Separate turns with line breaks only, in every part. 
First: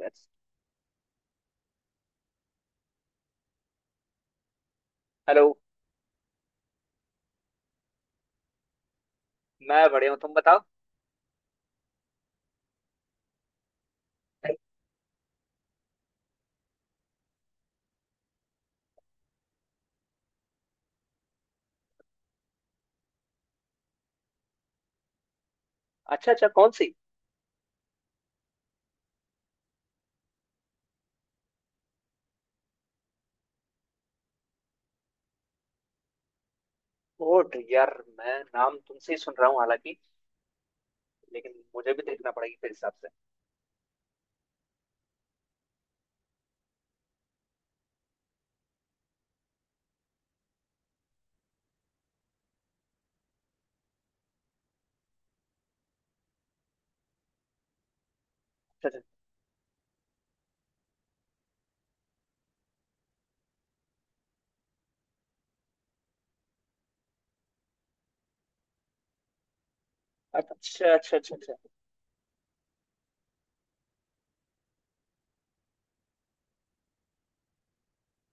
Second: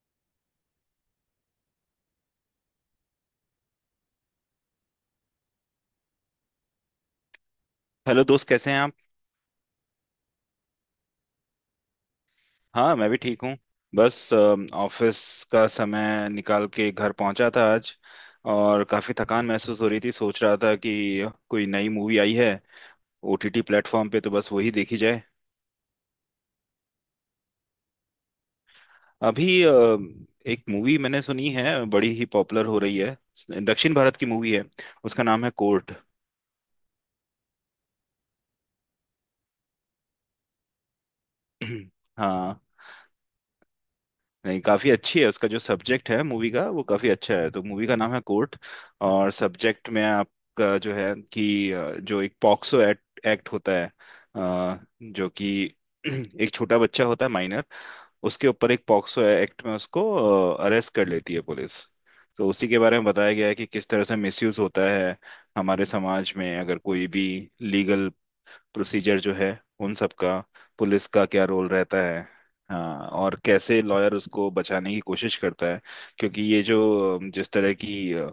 Let's. Hello.
Hello दोस्त, कैसे हैं आप?
मैं बढ़िया हूँ, तुम बताओ।
हाँ, मैं भी ठीक हूँ। बस ऑफिस का समय निकाल के घर पहुंचा था आज, और काफ़ी थकान महसूस हो रही थी। सोच रहा था कि कोई नई मूवी आई है ओटीटी प्लेटफॉर्म पे, तो बस वही देखी जाए।
अच्छा अच्छा, कौन सी?
अभी एक मूवी मैंने सुनी है, बड़ी ही पॉपुलर हो रही है। दक्षिण भारत की मूवी है, उसका नाम है कोर्ट।
ओट यार, मैं नाम तुमसे ही सुन रहा हूँ हालांकि, लेकिन मुझे भी देखना पड़ेगी
हाँ,
फिर हिसाब से।
नहीं, काफी अच्छी है। उसका जो सब्जेक्ट है मूवी का वो काफी अच्छा है। तो मूवी का नाम है कोर्ट, और सब्जेक्ट में आपका जो है कि जो एक पॉक्सो एक्ट, एक्ट होता है, जो कि एक छोटा बच्चा होता है माइनर, उसके ऊपर एक पॉक्सो एक्ट में उसको अरेस्ट कर लेती है पुलिस। तो उसी के बारे में बताया गया है कि किस तरह से मिसयूज होता है हमारे समाज में। अगर कोई भी लीगल प्रोसीजर जो है उन सब का,
अच्छा अच्छा
पुलिस
अच्छा
का
अच्छा
क्या
अच्छा
रोल
अच्छा।
रहता है। हाँ, और कैसे लॉयर उसको बचाने की कोशिश करता है, क्योंकि ये जो जिस तरह की अ,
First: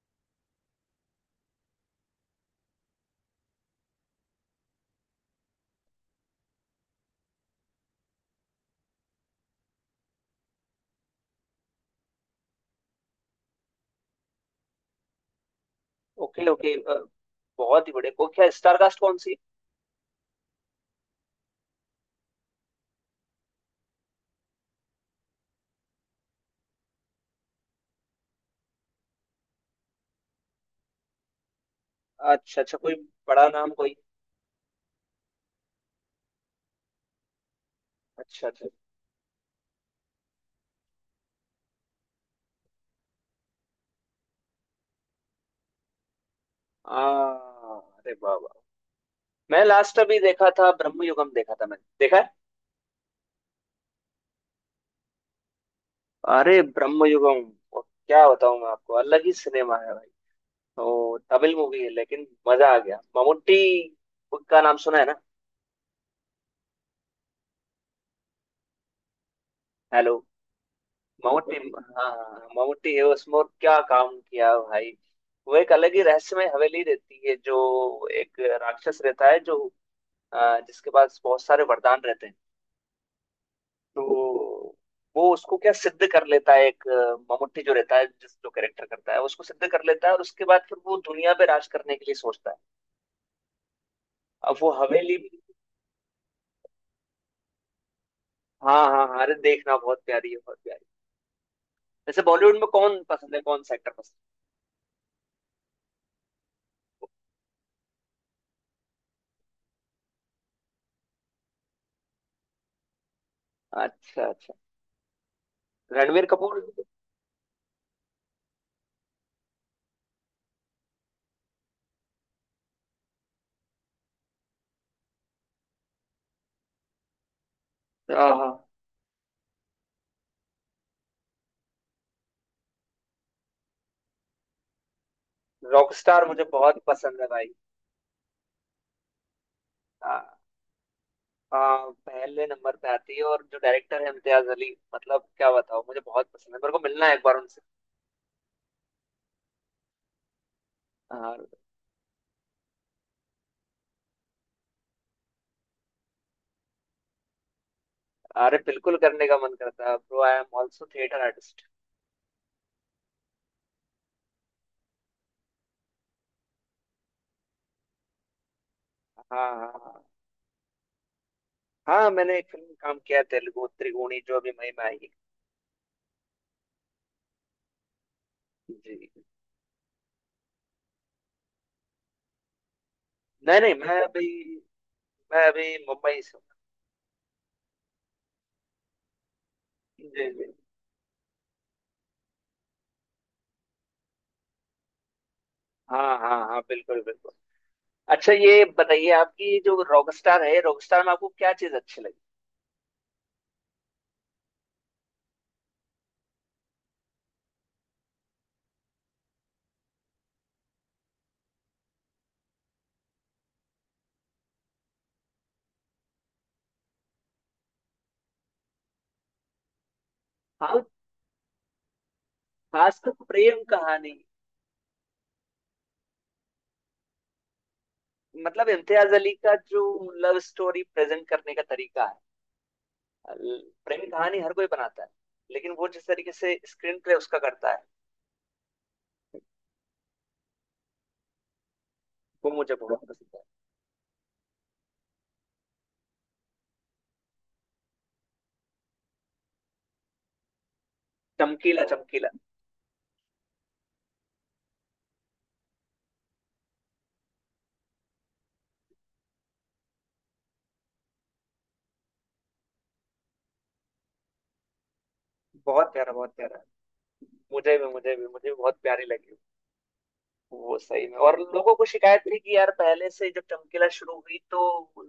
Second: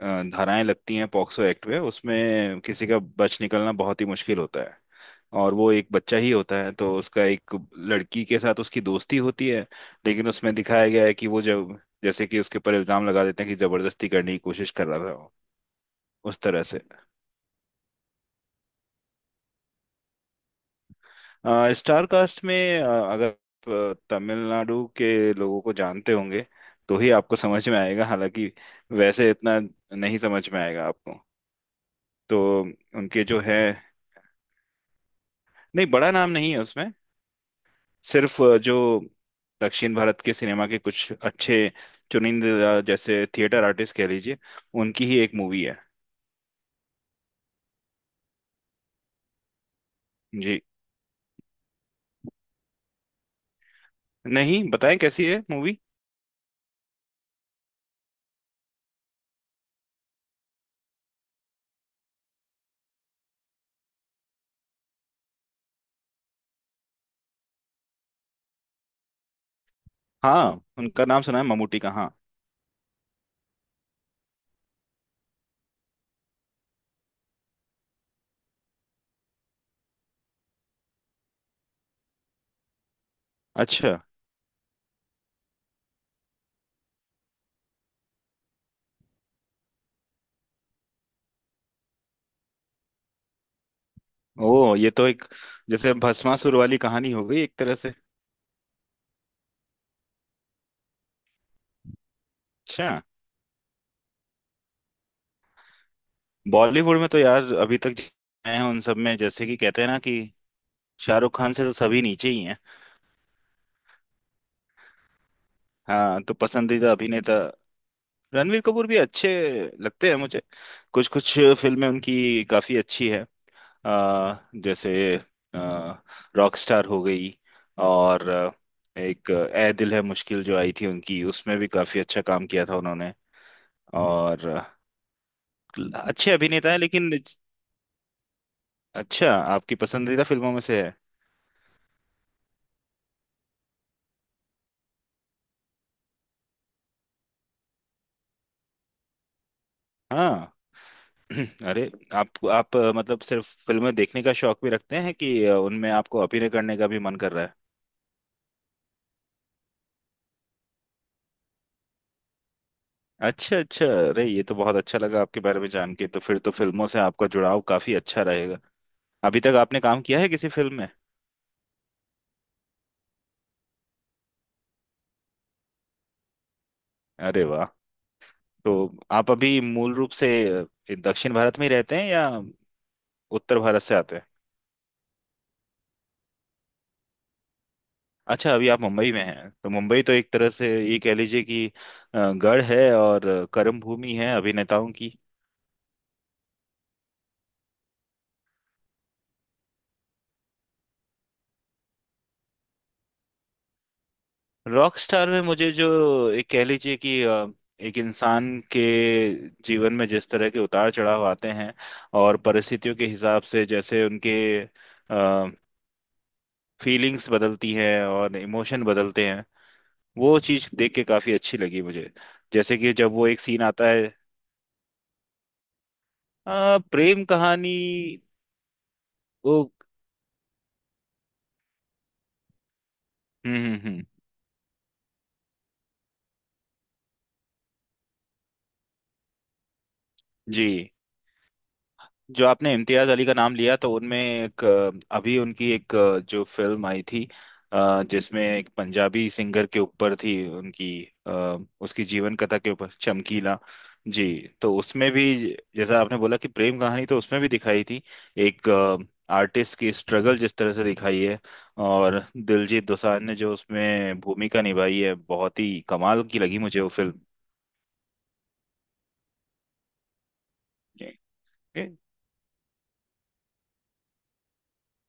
अ, धाराएं लगती हैं पॉक्सो एक्ट में, उसमें किसी का बच निकलना बहुत ही मुश्किल होता है। और वो एक बच्चा ही होता है, तो उसका एक लड़की के साथ उसकी दोस्ती होती है, लेकिन उसमें दिखाया गया है कि वो जब, जैसे कि उसके ऊपर इल्जाम लगा देते हैं कि जबरदस्ती करने की कोशिश कर रहा था वो, उस
ओके
तरह
ओके,
से।
बहुत ही बढ़िया। को क्या स्टार कास्ट कौन सी?
स्टार कास्ट में अ, अगर आप, तमिलनाडु के लोगों को जानते होंगे तो ही आपको समझ में आएगा, हालांकि वैसे इतना नहीं समझ में आएगा आपको। तो
अच्छा अच्छा, कोई
उनके जो
बड़ा
है,
नाम कोई?
नहीं, बड़ा नाम नहीं है उसमें। सिर्फ
अच्छा अच्छा।
जो दक्षिण भारत के सिनेमा के कुछ अच्छे चुनिंदा जैसे थिएटर आर्टिस्ट कह लीजिए, उनकी ही एक मूवी है।
आ, अरे वाह वाह। मैं लास्ट अभी देखा
जी,
था, ब्रह्मयुगम देखा था, मैंने देखा है।
नहीं, बताएं कैसी है मूवी।
अरे ब्रह्मयुगम, क्या बताऊं मैं आपको, अलग ही सिनेमा है भाई। तो तमिल मूवी है, लेकिन मजा आ गया। ममूटी का नाम सुना है ना? हेलो।
हाँ, उनका नाम सुना है,
ममूटी
ममूटी का,
हाँ
हाँ।
हाँ, ममूटी है उसमें। और क्या काम किया भाई, वो एक अलग ही रहस्यमय हवेली रहती है, जो एक राक्षस रहता है, जो जिसके पास बहुत सारे वरदान रहते हैं।
अच्छा।
तो वो उसको क्या सिद्ध कर लेता है, एक ममूटी जो रहता है, जिस जो कैरेक्टर करता है उसको सिद्ध कर लेता है, और उसके बाद फिर वो दुनिया पे राज करने के लिए सोचता है। अब वो
ओ, ये तो
हवेली।
एक जैसे भस्मासुर वाली कहानी हो गई एक तरह से।
हाँ हाँ हाँ, अरे देखना, बहुत प्यारी है बहुत प्यारी। वैसे बॉलीवुड में
अच्छा,
कौन पसंद है, कौन सा एक्टर पसंद
बॉलीवुड में तो यार अभी तक आए हैं उन सब में जैसे कि कहते हैं ना कि शाहरुख खान से तो सभी नीचे ही हैं।
है? अच्छा अच्छा,
हाँ,
रणवीर
तो
कपूर।
पसंदीदा अभिनेता। रणवीर कपूर भी अच्छे लगते हैं मुझे। कुछ कुछ फिल्में उनकी काफी अच्छी है, आ, जैसे रॉकस्टार हो गई, और एक ए दिल है मुश्किल जो आई थी उनकी, उसमें भी काफी अच्छा काम किया था उन्होंने। और
रॉक स्टार
अच्छे
मुझे
अभिनेता है,
बहुत
लेकिन
पसंद है भाई।
अच्छा, आपकी
आ,
पसंदीदा फिल्मों में से है।
आ, पहले नंबर पे आती है। और जो डायरेक्टर है इम्तियाज अली, मतलब क्या बताओ, मुझे बहुत पसंद है, मेरे को मिलना है एक बार उनसे।
हाँ।
हाँ,
अरे, आप मतलब सिर्फ फिल्में देखने का शौक भी रखते हैं कि उनमें आपको अभिनय करने का भी मन कर रहा है?
अरे बिल्कुल करने का मन करता है bro, I am also theatre artist.
अच्छा, अच्छा, अरे ये तो बहुत अच्छा लगा आपके बारे में जान के। तो फिर तो फिल्मों से आपका जुड़ाव काफी अच्छा रहेगा। अभी
हाँ
तक
हाँ
आपने काम
हाँ।
किया है किसी फिल्म में?
हाँ मैंने एक फिल्म में काम किया है, तेलुगु त्रिगुणी जो अभी मई में आई है।
अरे वाह। तो
जी।
आप अभी मूल रूप से अ, दक्षिण भारत में ही रहते हैं या उत्तर
नहीं नहीं
भारत से
मैं
आते
अभी
हैं?
मैं अभी मुंबई से
अच्छा, अभी आप मुंबई में हैं। तो मुंबई
हूँ।
तो
जी
एक तरह
जी।
से ये कह लीजिए कि गढ़ है और कर्म भूमि है अभिनेताओं की।
हाँ हाँ हाँ बिल्कुल बिल्कुल। अच्छा ये बताइए, आपकी ये जो रॉकस्टार है, रॉकस्टार में आपको क्या चीज अच्छी लगी?
रॉक स्टार में मुझे जो एक कह लीजिए कि एक इंसान के जीवन में जिस तरह के उतार चढ़ाव आते हैं और परिस्थितियों के हिसाब से जैसे उनके फीलिंग्स बदलती हैं और इमोशन बदलते हैं, वो चीज़
हाँ,
देख के काफ़ी अच्छी लगी मुझे। जैसे कि
खासकर
जब वो एक सीन
प्रेम
आता है।
कहानी।
प्रेम कहानी।
मतलब इम्तियाज अली
वो।
का जो लव स्टोरी प्रेजेंट करने का तरीका है।
हम्म, हम्म, हम्म।
प्रेम कहानी हर कोई बनाता है, लेकिन वो जिस तरीके से स्क्रीन प्ले उसका करता है,
जी। जो
वो
आपने
मुझे बहुत
इम्तियाज अली का
पसंद है।
नाम लिया, तो उनमें एक अभी उनकी एक जो फिल्म आई थी, जिसमें एक पंजाबी सिंगर के ऊपर थी उनकी, अ,
चमकीला
उसकी
चमकीला।
जीवन कथा के ऊपर, चमकीला। जी। तो उसमें भी, जैसा आपने बोला कि प्रेम कहानी, तो उसमें भी दिखाई थी एक आर्टिस्ट की स्ट्रगल जिस तरह से दिखाई है, और दिलजीत दोसांझ ने जो उसमें भूमिका निभाई है, बहुत ही
बहुत प्यारा
कमाल
बहुत
की लगी
प्यारा,
मुझे वो फिल्म।
मुझे भी मुझे भी मुझे भी बहुत प्यारी लगी। वो सही में, और लोगों को
जी।
शिकायत थी कि यार, पहले से जब चमकीला शुरू हुई तो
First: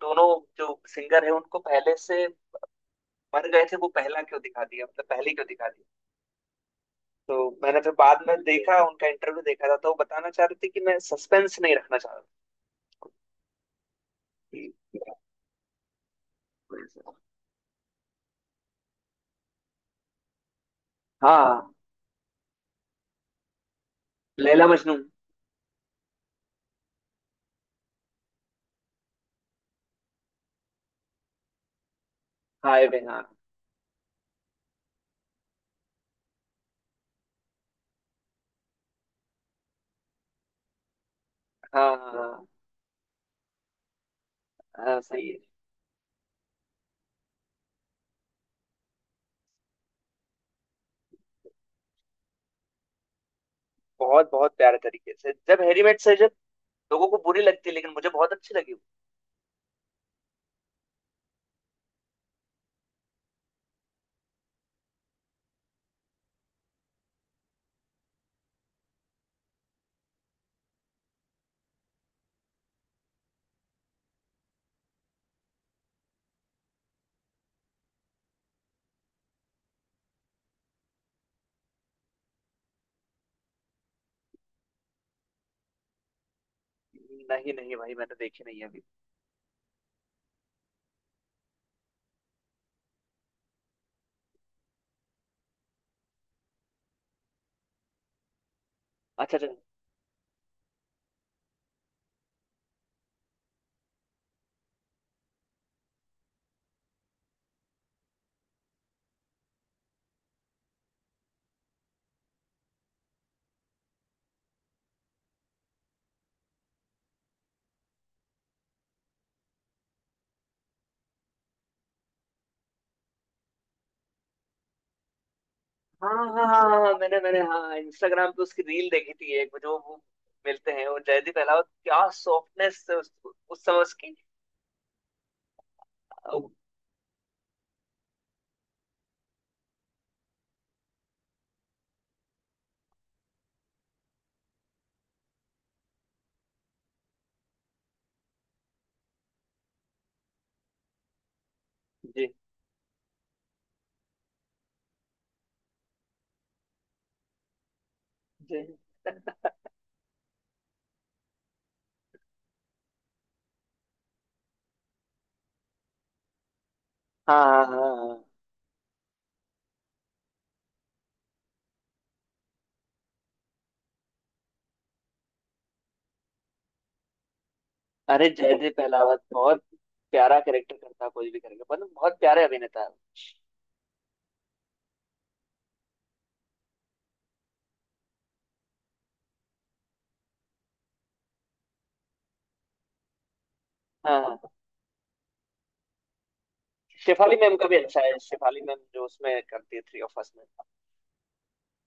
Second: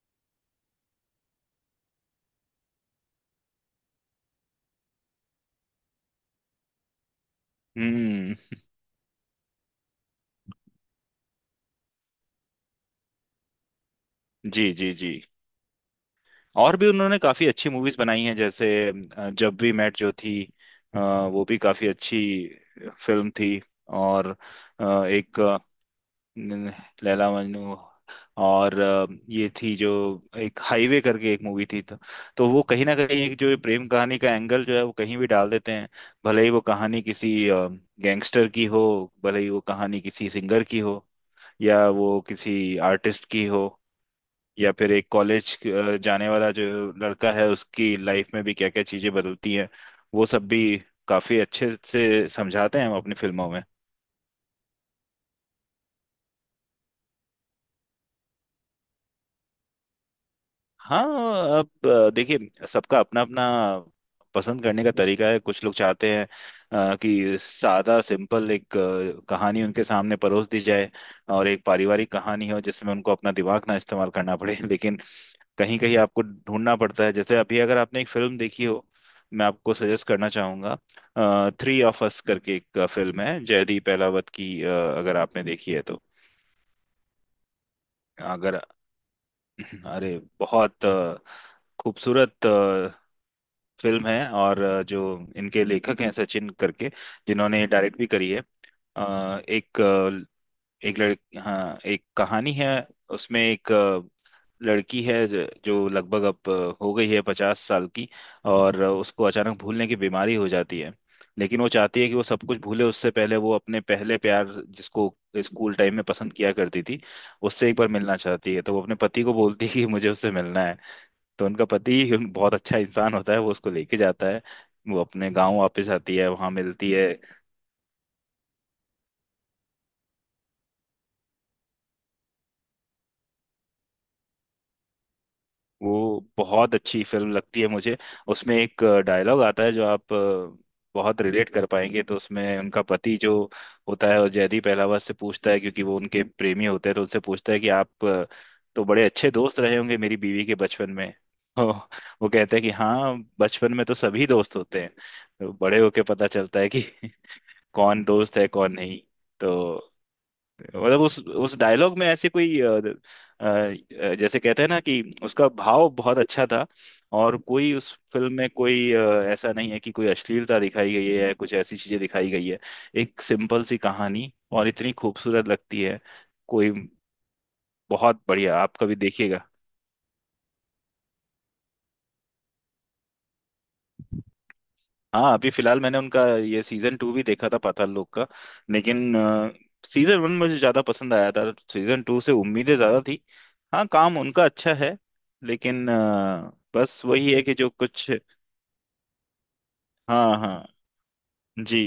दोनों जो सिंगर है उनको पहले से मर गए थे वो, पहला क्यों दिखा दिया, मतलब पहले क्यों दिखा दिया। तो मैंने फिर बाद
हम्म।
में देखा, उनका इंटरव्यू देखा था, तो वो बताना चाह रहे थे कि मैं सस्पेंस नहीं रखना चाह
जी, जी,
रहा
जी। और भी
था।
उन्होंने काफी अच्छी मूवीज बनाई हैं, जैसे जब वी मेट जो थी, वो भी
हाँ,
काफी अच्छी फिल्म थी। और
लैला मजनू।
अ, एक अ, न- लैला मजनू, और ये थी जो एक हाईवे करके एक मूवी थी, तो वो
हाय
कहीं ना
बे,
कहीं
हाँ
एक जो ये प्रेम कहानी का एंगल जो है वो कहीं भी डाल देते हैं। भले ही वो कहानी किसी गैंगस्टर की हो, भले ही वो कहानी किसी सिंगर की हो, या
हाँ
वो
हाँ
किसी आर्टिस्ट की हो, या फिर
हाँ,
एक
सही है।
कॉलेज जाने वाला जो लड़का है उसकी लाइफ में भी क्या क्या चीजें बदलती हैं, वो सब भी काफी अच्छे से समझाते हैं हम अपनी फिल्मों में।
बहुत बहुत प्यारे तरीके से, जब हैरी मेट से जब, लोगों को बुरी लगती है, लेकिन मुझे बहुत अच्छी लगी वो।
हाँ। अब देखिए, सबका अपना अपना पसंद करने का तरीका है। कुछ लोग चाहते हैं कि सादा सिंपल एक कहानी उनके सामने परोस दी जाए, और एक पारिवारिक कहानी हो जिसमें उनको अपना दिमाग ना इस्तेमाल करना पड़े। लेकिन कहीं कहीं आपको ढूंढना पड़ता है। जैसे अभी, अगर आपने एक फिल्म देखी हो, मैं आपको सजेस्ट करना चाहूंगा, थ्री ऑफ अस करके एक फिल्म है जयदीप एलावत की, अगर आपने देखी है तो।
नहीं नहीं भाई, मैंने देखी
अगर
नहीं है अभी।
अरे, बहुत खूबसूरत फिल्म है, और जो इनके लेखक हैं सचिन करके, जिन्होंने डायरेक्ट भी करी है।
अच्छा अच्छा।
अ, एक लड़ हाँ, एक कहानी है, उसमें एक लड़की है जो लगभग अब हो गई है 50 साल की, और उसको अचानक भूलने की बीमारी हो जाती है। लेकिन वो चाहती है कि वो सब कुछ भूले, उससे पहले वो अपने पहले प्यार जिसको स्कूल टाइम में पसंद किया करती थी, उससे एक बार मिलना चाहती है। तो वो अपने पति को बोलती है कि मुझे उससे मिलना है। तो उनका पति उन बहुत अच्छा इंसान होता है, वो उसको लेके जाता है। वो अपने गांव वापस
हाँ
आती है,
हाँ हाँ
वहां
हाँ
मिलती
हाँ,
है।
मैंने मैंने हाँ, इंस्टाग्राम पे उसकी रील देखी थी, एक जो वो मिलते हैं, और जयदीप अहलावत क्या सॉफ्टनेस उस समय उसकी।
वो
ओ,
बहुत अच्छी फिल्म लगती है मुझे। उसमें एक डायलॉग आता है जो आप बहुत रिलेट कर पाएंगे। तो उसमें उनका पति जो होता है वो जयदीप अहलावत से पूछता है, क्योंकि वो उनके प्रेमी होते हैं, तो उनसे पूछता है कि आप तो बड़े अच्छे दोस्त रहे होंगे मेरी बीवी के बचपन में। तो
जय
वो कहते हैं कि हाँ, बचपन में तो सभी दोस्त होते हैं, तो बड़े होके पता चलता है कि कौन दोस्त है
जय।
कौन नहीं। तो मतलब उस डायलॉग में ऐसे कोई जैसे कहते हैं ना कि उसका भाव बहुत अच्छा था।
हाँ
और
हाँ
कोई उस
हाँ। हाँ।
फिल्म में कोई ऐसा नहीं है कि कोई अश्लीलता दिखाई गई है, कुछ ऐसी चीजें दिखाई गई है। एक सिंपल सी कहानी और इतनी खूबसूरत लगती है। कोई, बहुत
अरे जय
बढ़िया,
जय
आप कभी
पहलावत
देखिएगा।
बहुत प्यारा कैरेक्टर करता है, कोई भी करेगा मतलब, बहुत प्यारे अभिनेता है।
हाँ, अभी फिलहाल मैंने उनका ये सीजन 2 भी देखा था पाताल लोक का, लेकिन सीजन 1 मुझे ज्यादा पसंद आया था, सीजन 2 से उम्मीदें ज्यादा थी। हाँ, काम
हाँ
उनका
हाँ।
अच्छा है, लेकिन बस वही
शेफाली
है कि
मैम का
जो
भी अच्छा
कुछ।
है, शेफाली मैम जो उसमें करती है थ्री ऑफ अस
हाँ,
में।
हाँ। जी।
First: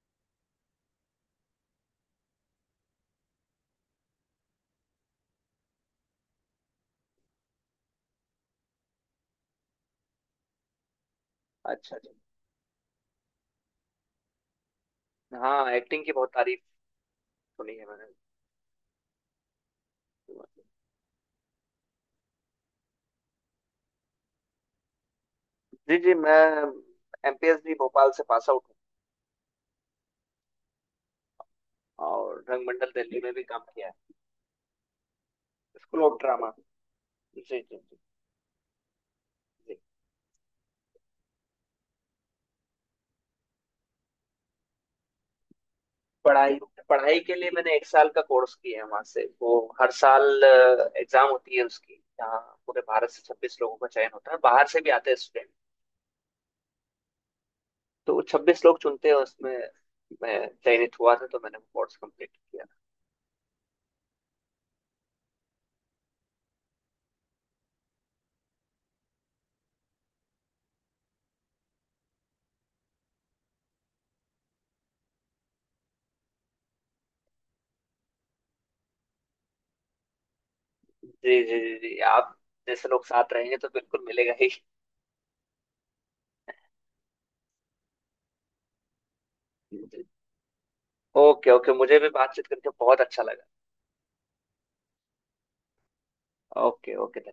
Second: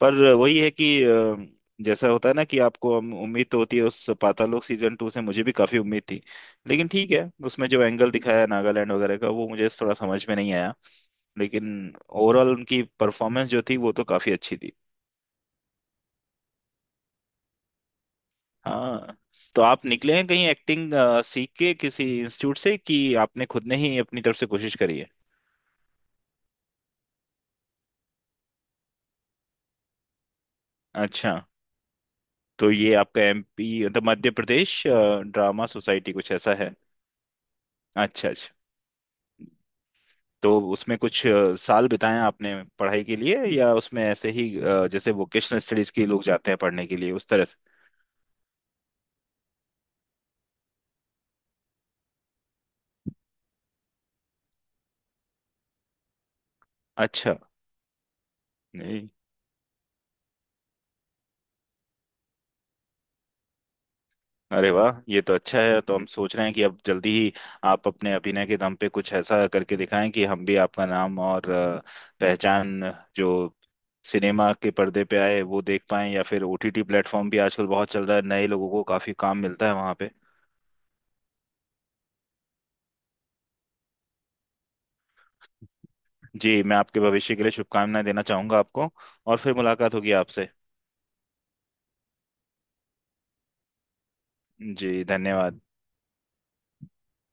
पर वही है कि जैसा होता है ना कि आपको उम्मीद तो होती है। उस पाताल लोक सीजन 2 से मुझे भी काफी उम्मीद थी, लेकिन ठीक है, उसमें जो एंगल दिखाया है नागालैंड वगैरह का वो मुझे थोड़ा समझ में नहीं आया, लेकिन
अच्छा अच्छा,
ओवरऑल उनकी परफॉर्मेंस जो थी वो तो काफी अच्छी थी।
हाँ एक्टिंग की बहुत तारीफ सुनी है मैंने।
हाँ, तो आप निकले हैं कहीं एक्टिंग सीख के किसी इंस्टीट्यूट से कि आपने खुद ने ही अपनी तरफ से कोशिश करी है?
जी जी, मैं एमपीएस भी भोपाल से पास आउट
अच्छा।
हूँ, और
तो
रंगमंडल
ये
दिल्ली
आपका
में भी काम
एमपी
किया है।
मतलब Madhya Pradesh drama
school
society
of
कुछ
ड्रामा।
ऐसा है?
जी जी जी।
अच्छा, अच्छा। तो उसमें कुछ साल बिताए आपने पढ़ाई के लिए, या उसमें ऐसे ही जैसे वोकेशनल स्टडीज के लोग जाते
पढ़ाई
हैं पढ़ने के लिए,
पढ़ाई
उस
के
तरह
लिए
से?
मैंने एक साल का कोर्स किया है वहां से, वो हर साल एग्जाम होती है उसकी, जहाँ पूरे भारत से 26 लोगों का चयन होता है, बाहर से भी आते हैं स्टूडेंट।
अच्छा।
तो 26 लोग
नहीं,
चुनते हैं उसमें, मैं चयनित हुआ था, तो मैंने वो कोर्स कंप्लीट किया।
अरे वाह, ये तो अच्छा है। तो हम सोच रहे हैं कि अब जल्दी ही आप अपने अभिनय के दम पे कुछ ऐसा करके दिखाएं कि हम भी आपका नाम और पहचान जो सिनेमा के पर्दे पे आए वो देख पाएं, या फिर ओटीटी प्लेटफॉर्म भी आजकल बहुत चल रहा है, नए लोगों को काफी काम मिलता है वहां पे।
जी जी जी जी, आप जैसे लोग साथ रहेंगे तो बिल्कुल मिलेगा ही।
जी। मैं आपके भविष्य के लिए शुभकामनाएं देना चाहूंगा आपको, और फिर मुलाकात होगी आपसे।
ओके ओके, मुझे भी बातचीत करके बहुत अच्छा लगा।
जी, धन्यवाद।
Okay okay.